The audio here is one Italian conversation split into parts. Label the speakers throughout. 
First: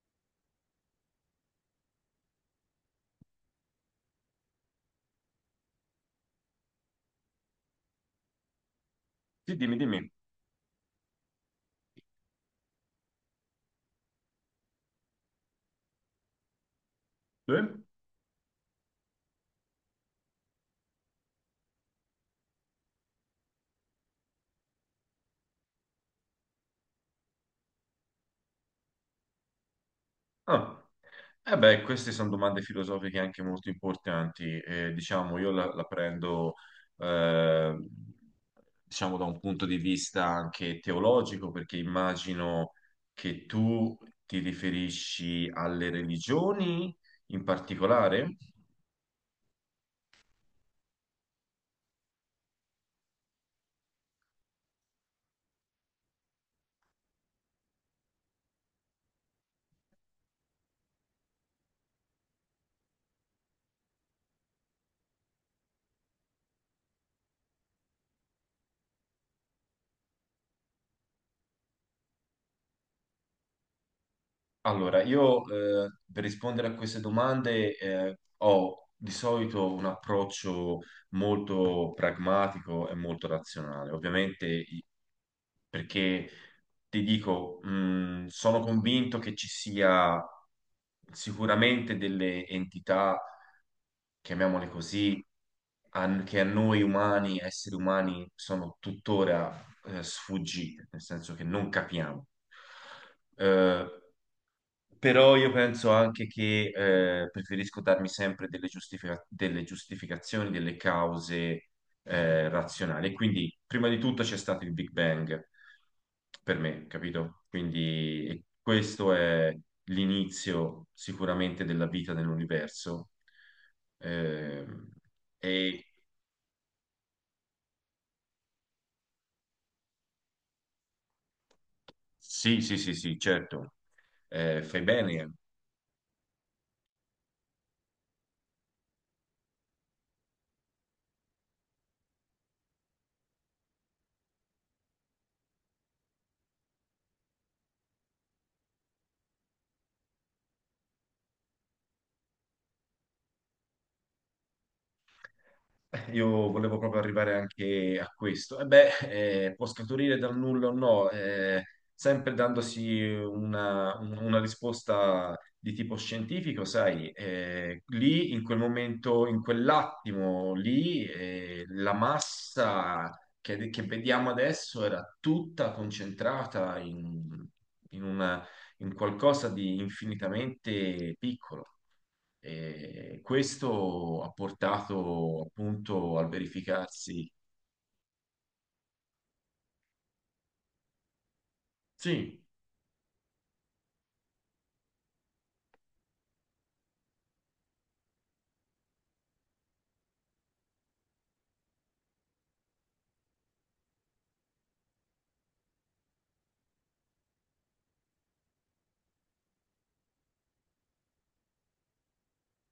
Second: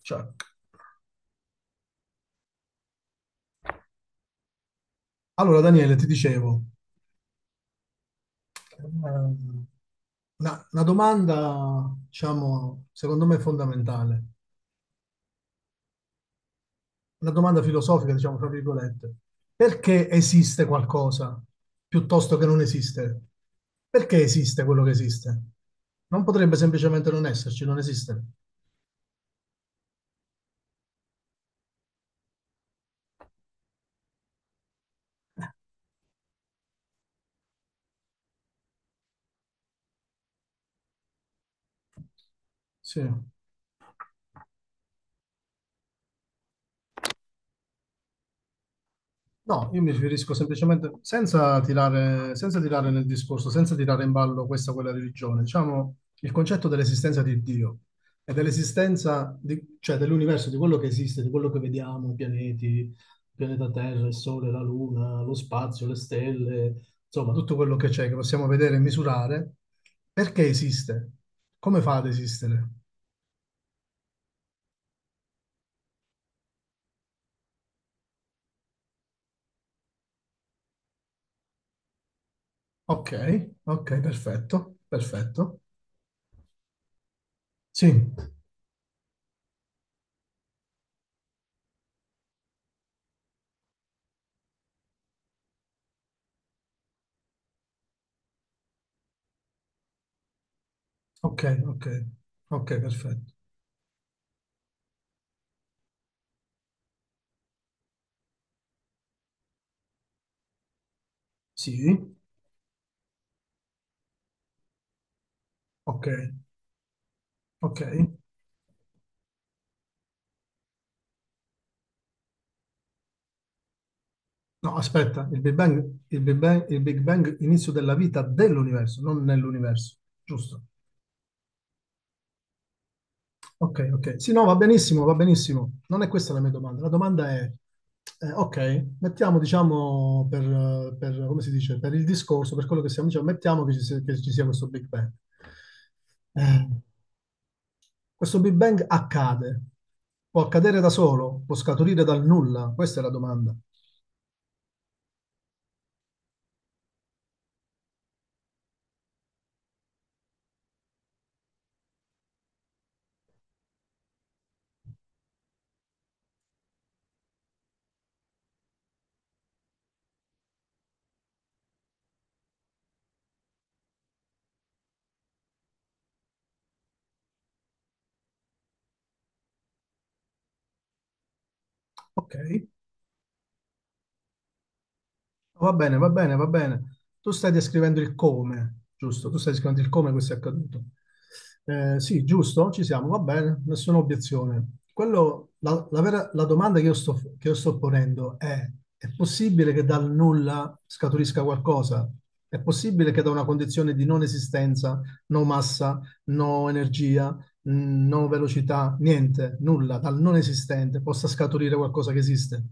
Speaker 1: Cioè, allora, Daniele, ti dicevo, eh,
Speaker 2: Sì, dimmi, dimmi.
Speaker 1: una domanda, diciamo, secondo me fondamentale, una domanda
Speaker 2: Eh?
Speaker 1: filosofica, diciamo, tra virgolette. Perché esiste qualcosa piuttosto che non esiste? Perché esiste quello che esiste? Non potrebbe semplicemente non esserci, non esiste.
Speaker 2: Ah. Eh beh, queste sono domande filosofiche anche molto importanti. Diciamo, io la prendo, eh, diciamo, da un punto di vista anche teologico, perché immagino
Speaker 1: Sì.
Speaker 2: che tu ti riferisci alle religioni in particolare.
Speaker 1: No, io mi riferisco semplicemente, senza tirare nel discorso, senza tirare in ballo questa o quella religione, diciamo il concetto dell'esistenza di Dio e dell'esistenza, cioè dell'universo, di quello che esiste, di quello che vediamo, i pianeti, il pianeta Terra, il Sole, la Luna, lo spazio, le stelle, insomma tutto quello che c'è, che possiamo vedere e misurare, perché esiste? Come fa ad esistere?
Speaker 2: Allora, io per rispondere a queste domande ho di solito un approccio molto pragmatico e
Speaker 1: Ok,
Speaker 2: molto razionale.
Speaker 1: ok,
Speaker 2: Ovviamente,
Speaker 1: perfetto, perfetto.
Speaker 2: perché ti dico,
Speaker 1: Sì,
Speaker 2: sono convinto che ci sia sicuramente delle entità, chiamiamole così, che a noi umani, esseri umani, sono tuttora sfuggite, nel senso
Speaker 1: ok,
Speaker 2: che non
Speaker 1: ok,
Speaker 2: capiamo.
Speaker 1: ok, perfetto.
Speaker 2: Eh, però io penso anche che preferisco darmi sempre delle giustificazioni, delle cause
Speaker 1: Sì,
Speaker 2: razionali. E quindi, prima di tutto c'è stato il Big Bang
Speaker 1: ok,
Speaker 2: per me, capito?
Speaker 1: ok.
Speaker 2: Quindi e questo è l'inizio sicuramente della vita nell'universo.
Speaker 1: No,
Speaker 2: Ehm,
Speaker 1: aspetta, il Big
Speaker 2: e
Speaker 1: Bang, il Big Bang, il Big Bang, inizio della vita dell'universo, non nell'universo, giusto?
Speaker 2: sì, sì, sì, sì, certo.
Speaker 1: Ok, ok. Sì, no, va
Speaker 2: Fai
Speaker 1: benissimo, va
Speaker 2: bene.
Speaker 1: benissimo. Non è questa la mia domanda. La domanda è, ok, mettiamo, diciamo, come si dice, per il discorso, per quello che stiamo dicendo, mettiamo che ci sia questo Big Bang. Eh, Questo Big Bang accade, può accadere da solo, può scaturire dal nulla, questa è la domanda.
Speaker 2: Io volevo proprio arrivare anche a questo. E beh, può scaturire dal nulla o no, sempre dandosi una risposta di tipo scientifico, sai, lì in quel momento, in quell'attimo lì, la massa che vediamo adesso era tutta concentrata in, in una- in qualcosa di infinitamente piccolo.
Speaker 1: Ok,
Speaker 2: E questo ha portato
Speaker 1: va bene, va
Speaker 2: appunto al
Speaker 1: bene, va bene.
Speaker 2: verificarsi.
Speaker 1: Tu stai descrivendo il come, giusto? Tu stai descrivendo il come questo è accaduto. Sì,
Speaker 2: Sì.
Speaker 1: giusto, ci siamo, va bene, nessuna obiezione. Quello, la domanda che io sto ponendo è possibile che dal nulla scaturisca qualcosa? È possibile che da una condizione di non esistenza, no massa, no energia, no velocità, niente, nulla, dal non esistente possa scaturire qualcosa che esiste?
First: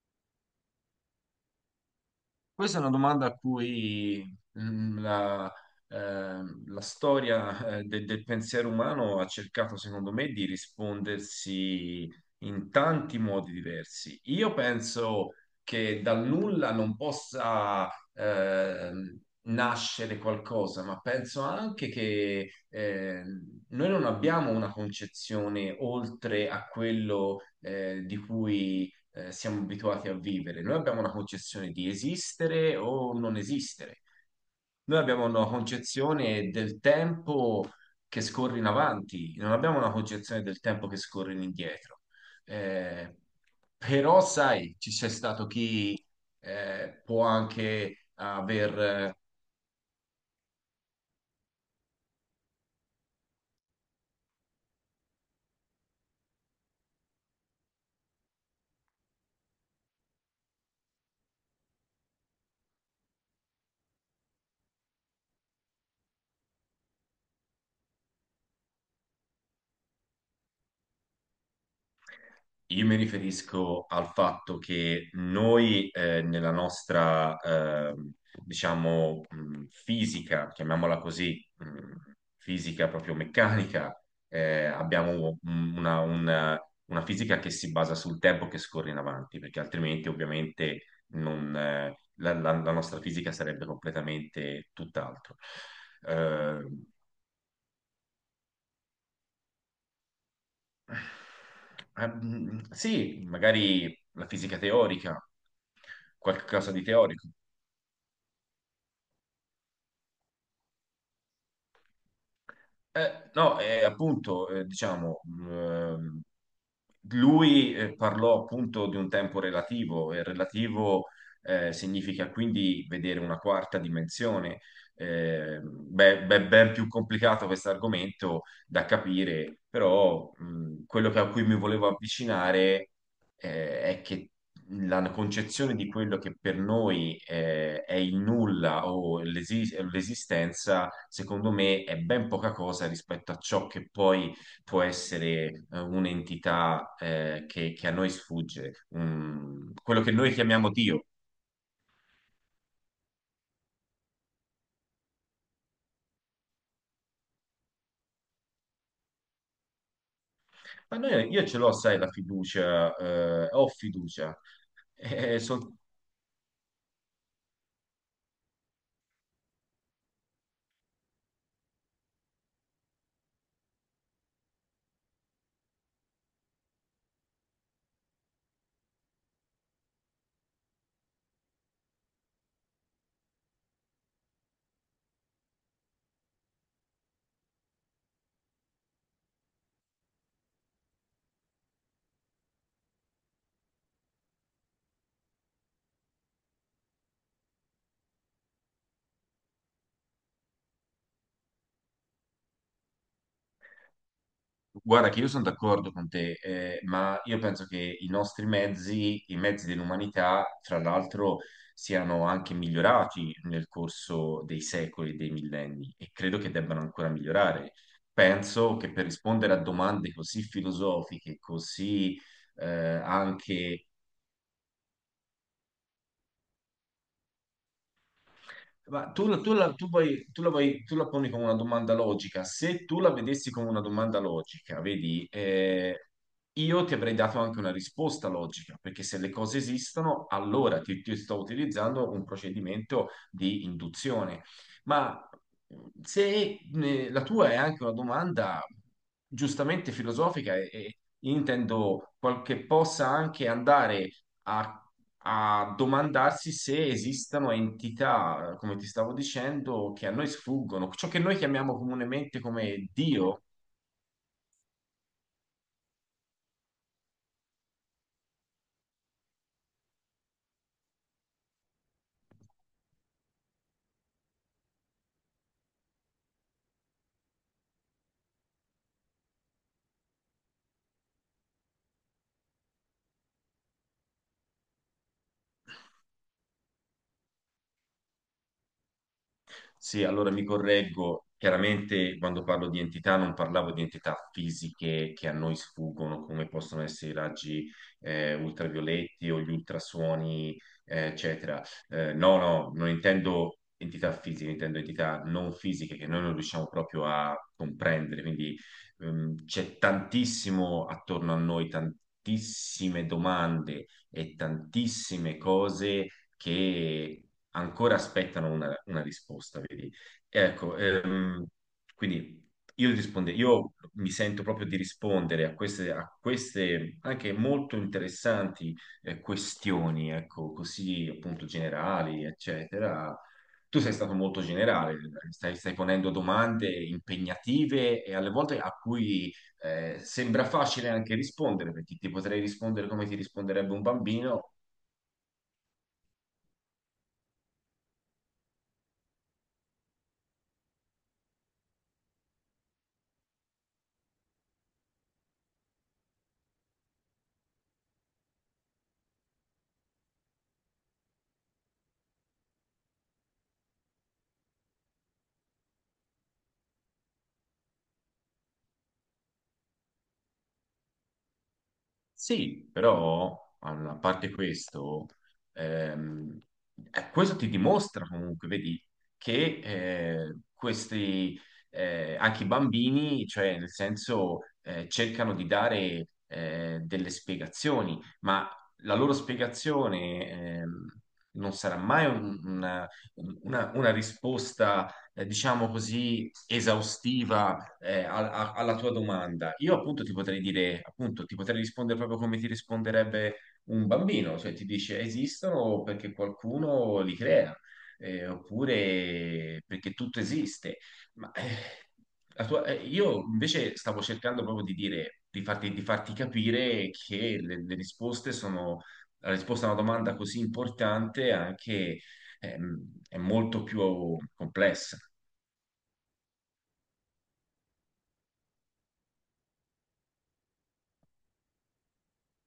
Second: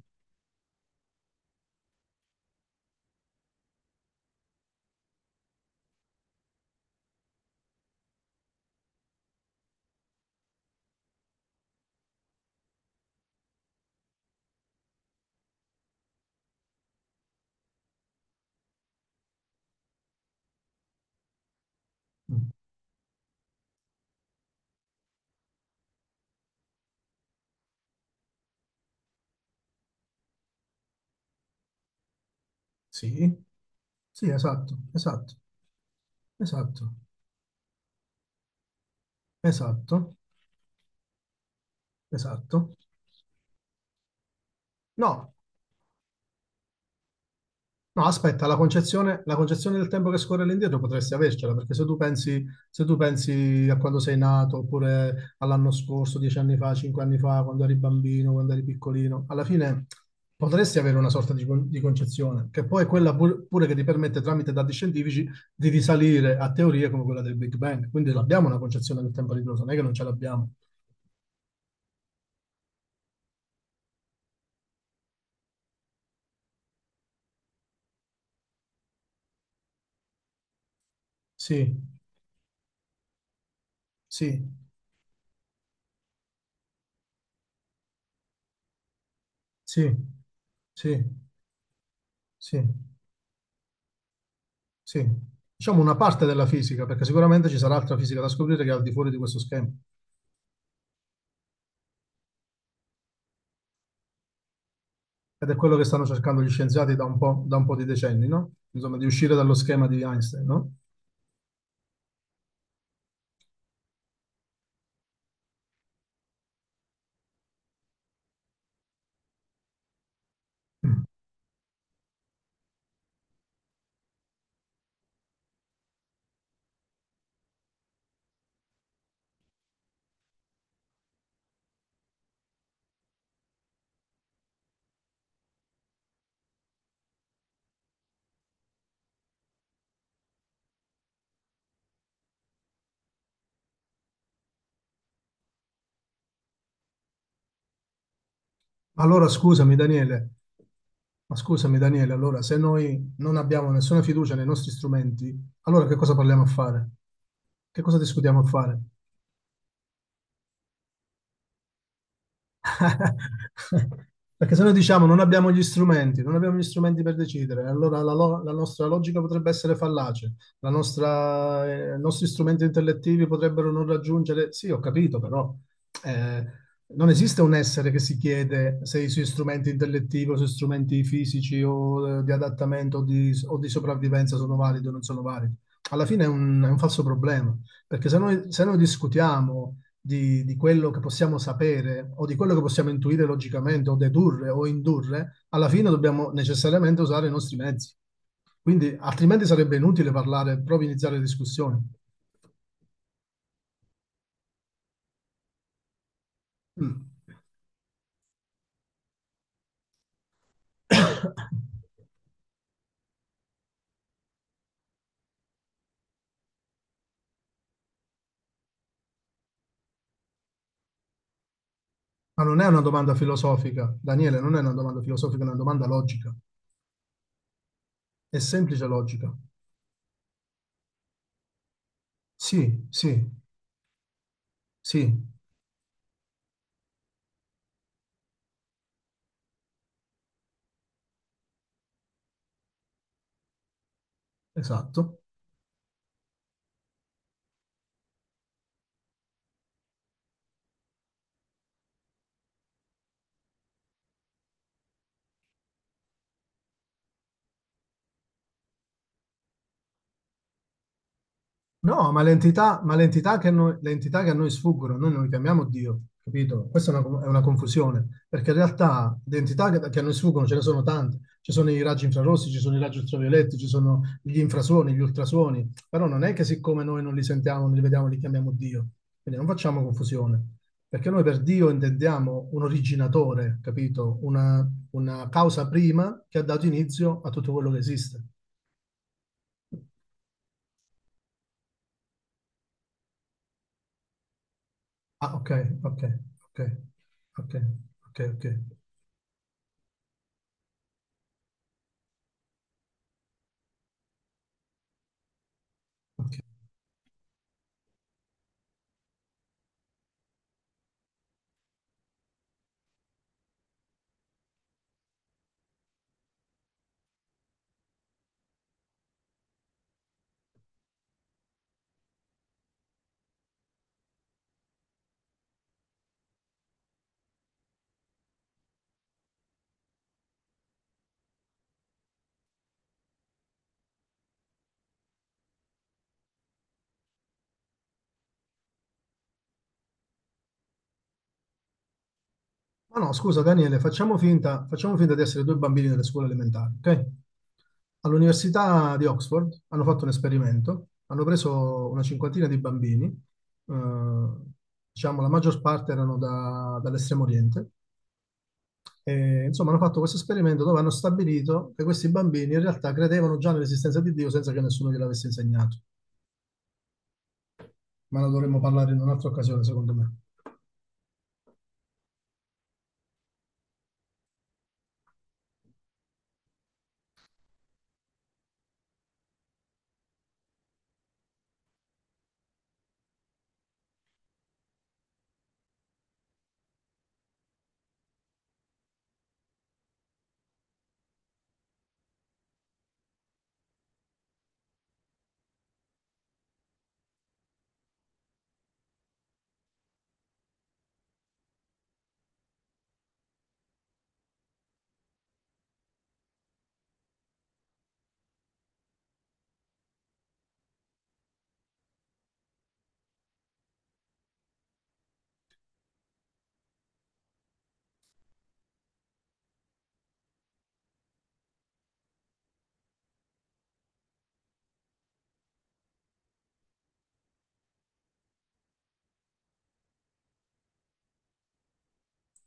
Speaker 2: Questa è una domanda a cui mm, la, la storia del pensiero umano ha cercato, secondo me, di rispondersi in tanti modi diversi. Io penso che dal nulla non possa ehm, nascere qualcosa, ma penso anche
Speaker 1: Mm.
Speaker 2: che noi non abbiamo una concezione oltre a quello di cui siamo abituati a vivere. Noi abbiamo una concezione di esistere o
Speaker 1: Sì,
Speaker 2: non esistere.
Speaker 1: sì, esatto,
Speaker 2: Noi abbiamo
Speaker 1: esatto,
Speaker 2: una concezione del
Speaker 1: esatto,
Speaker 2: tempo che scorre in avanti, non abbiamo una
Speaker 1: esatto,
Speaker 2: concezione del tempo che scorre in indietro.
Speaker 1: esatto.
Speaker 2: Eh, però, sai, ci c'è
Speaker 1: No,
Speaker 2: stato chi può
Speaker 1: no,
Speaker 2: anche
Speaker 1: aspetta, la
Speaker 2: aver...
Speaker 1: concezione, la concezione del tempo che scorre all'indietro potresti avercela, perché se tu pensi a quando sei nato, oppure all'anno scorso, 10 anni fa, 5 anni fa, quando eri bambino, quando eri piccolino, alla fine potresti avere una sorta di concezione, che poi è quella pure che ti permette, tramite dati scientifici, di risalire a teorie come quella del Big Bang. Quindi l'abbiamo una concezione del tempo ritroso, non è che non ce l'abbiamo.
Speaker 2: Io mi riferisco al fatto che noi nella nostra, diciamo, fisica, chiamiamola così,
Speaker 1: Sì,
Speaker 2: fisica proprio meccanica,
Speaker 1: sì,
Speaker 2: abbiamo una fisica che si basa sul tempo che scorre in avanti, perché
Speaker 1: sì,
Speaker 2: altrimenti ovviamente
Speaker 1: sì,
Speaker 2: non,
Speaker 1: sì,
Speaker 2: la nostra fisica sarebbe completamente
Speaker 1: sì.
Speaker 2: tutt'altro.
Speaker 1: Diciamo una parte della
Speaker 2: Eh,
Speaker 1: fisica, perché sicuramente ci sarà altra fisica da scoprire che è al di fuori di questo schema.
Speaker 2: Ah, mm, sì, magari la fisica teorica,
Speaker 1: Ed è quello che stanno cercando gli
Speaker 2: qualcosa di
Speaker 1: scienziati
Speaker 2: teorico.
Speaker 1: da un po' di decenni, no? Insomma, di uscire dallo schema di Einstein, no?
Speaker 2: No, appunto, diciamo, lui parlò appunto di un tempo relativo e
Speaker 1: Mm.
Speaker 2: relativo significa quindi vedere una quarta dimensione. Beh, beh, ben più complicato questo argomento da capire, però quello a cui mi volevo avvicinare è che la concezione di quello che per noi è il nulla o l'esistenza, secondo me, è ben poca cosa rispetto a ciò che poi può essere un'entità che a noi sfugge,
Speaker 1: Allora,
Speaker 2: quello che noi chiamiamo Dio.
Speaker 1: Scusami, Daniele, allora, se noi non abbiamo nessuna fiducia nei nostri strumenti, allora che cosa parliamo a fare? Che cosa discutiamo a fare?
Speaker 2: Ma io ce l'ho, sai, la fiducia, ho fiducia.
Speaker 1: Perché se noi diciamo
Speaker 2: Eh, sol-
Speaker 1: non abbiamo gli strumenti per decidere, allora la nostra logica potrebbe essere fallace, i nostri strumenti intellettivi potrebbero non raggiungere. Sì, ho capito, però eh, non esiste un essere che si chiede se i suoi strumenti intellettivi o i suoi strumenti fisici o di adattamento o o di sopravvivenza sono validi o non sono validi. Alla fine è un falso problema, perché se noi discutiamo di quello che possiamo sapere o di quello che possiamo intuire logicamente o dedurre o indurre, alla fine dobbiamo necessariamente usare i nostri mezzi. Quindi altrimenti sarebbe inutile parlare, proprio iniziare discussioni.
Speaker 2: Guarda che io sono d'accordo con te,
Speaker 1: Mm.
Speaker 2: ma io penso che i nostri mezzi, i mezzi dell'umanità, fra l'altro, siano anche migliorati nel corso dei secoli e dei millenni e credo che debbano ancora migliorare. Penso che per rispondere a domande così filosofiche, così
Speaker 1: Ma non è
Speaker 2: eh,
Speaker 1: una domanda
Speaker 2: anche...
Speaker 1: filosofica, Daniele, non è una domanda filosofica, è una domanda logica. È semplice
Speaker 2: Ma tu,
Speaker 1: logica.
Speaker 2: la- tu la, tu vuoi- tu la poni come una domanda logica. Se
Speaker 1: Sì,
Speaker 2: tu la
Speaker 1: sì,
Speaker 2: vedessi come una domanda logica,
Speaker 1: sì,
Speaker 2: vedi, io ti avrei dato anche una risposta logica, perché se le cose esistono, allora ti sto utilizzando un procedimento di induzione.
Speaker 1: esatto.
Speaker 2: Ma se la tua è anche una domanda giustamente filosofica e intendo che possa anche andare a, a domandarsi se esistano entità, come ti stavo dicendo, che a noi sfuggono, ciò che noi chiamiamo
Speaker 1: No,
Speaker 2: comunemente come
Speaker 1: ma le entità
Speaker 2: Dio.
Speaker 1: che a noi, le entità che a noi sfuggono, noi non le chiamiamo Dio, capito? Questa è una confusione, perché in realtà le entità che a noi sfuggono ce ne sono tante. Ci sono i raggi infrarossi, ci sono i raggi ultravioletti, ci sono gli infrasuoni, gli ultrasuoni, però non è che siccome noi non li sentiamo, non li vediamo, li chiamiamo Dio. Quindi non facciamo confusione, perché noi per Dio intendiamo un originatore, capito? Una causa prima che ha dato inizio a tutto quello che esiste.
Speaker 2: Sì, allora mi correggo. Chiaramente quando parlo di entità non parlavo di entità fisiche che a
Speaker 1: Ah, ok,
Speaker 2: noi
Speaker 1: ok,
Speaker 2: sfuggono, come
Speaker 1: ok,
Speaker 2: possono essere i
Speaker 1: ok,
Speaker 2: raggi
Speaker 1: ok, ok,
Speaker 2: ultravioletti o gli ultrasuoni, eccetera. No, no, non intendo entità fisiche, intendo entità non fisiche che noi
Speaker 1: ok.
Speaker 2: non riusciamo proprio a comprendere. Quindi c'è tantissimo attorno a noi, tantissime domande e tantissime cose che ancora aspettano una risposta, vedi? Ecco, quindi io mi sento proprio di rispondere a queste anche molto interessanti questioni, ecco, così appunto generali, eccetera. Tu sei stato molto generale, stai ponendo domande impegnative e alle volte a cui sembra facile anche rispondere, perché ti potrei rispondere
Speaker 1: Ma
Speaker 2: come
Speaker 1: no,
Speaker 2: ti
Speaker 1: scusa
Speaker 2: risponderebbe
Speaker 1: Daniele,
Speaker 2: un bambino.
Speaker 1: facciamo finta di essere due bambini delle scuole elementari, ok? All'Università di Oxford hanno fatto un esperimento, hanno preso una cinquantina di bambini, diciamo la maggior parte erano dall'estremo oriente, e insomma hanno fatto questo esperimento dove hanno stabilito che questi bambini in realtà credevano già nell'esistenza di Dio senza che nessuno gliel'avesse insegnato, ma ne dovremmo parlare in un'altra occasione, secondo me.
Speaker 2: Sì, però allora, a parte questo, ehm, questo ti dimostra comunque, vedi, che eh, questi, anche i bambini, cioè nel senso, cercano di dare delle spiegazioni, ma la loro spiegazione non sarà mai una risposta, diciamo così, esaustiva alla tua domanda, io appunto ti potrei dire, appunto, ti potrei rispondere proprio come ti risponderebbe un bambino, cioè ti dice esistono perché qualcuno li crea, oppure perché tutto esiste. Ma io invece stavo cercando proprio di dire, di farti capire che le risposte sono, la risposta a una domanda così importante anche è molto più complessa.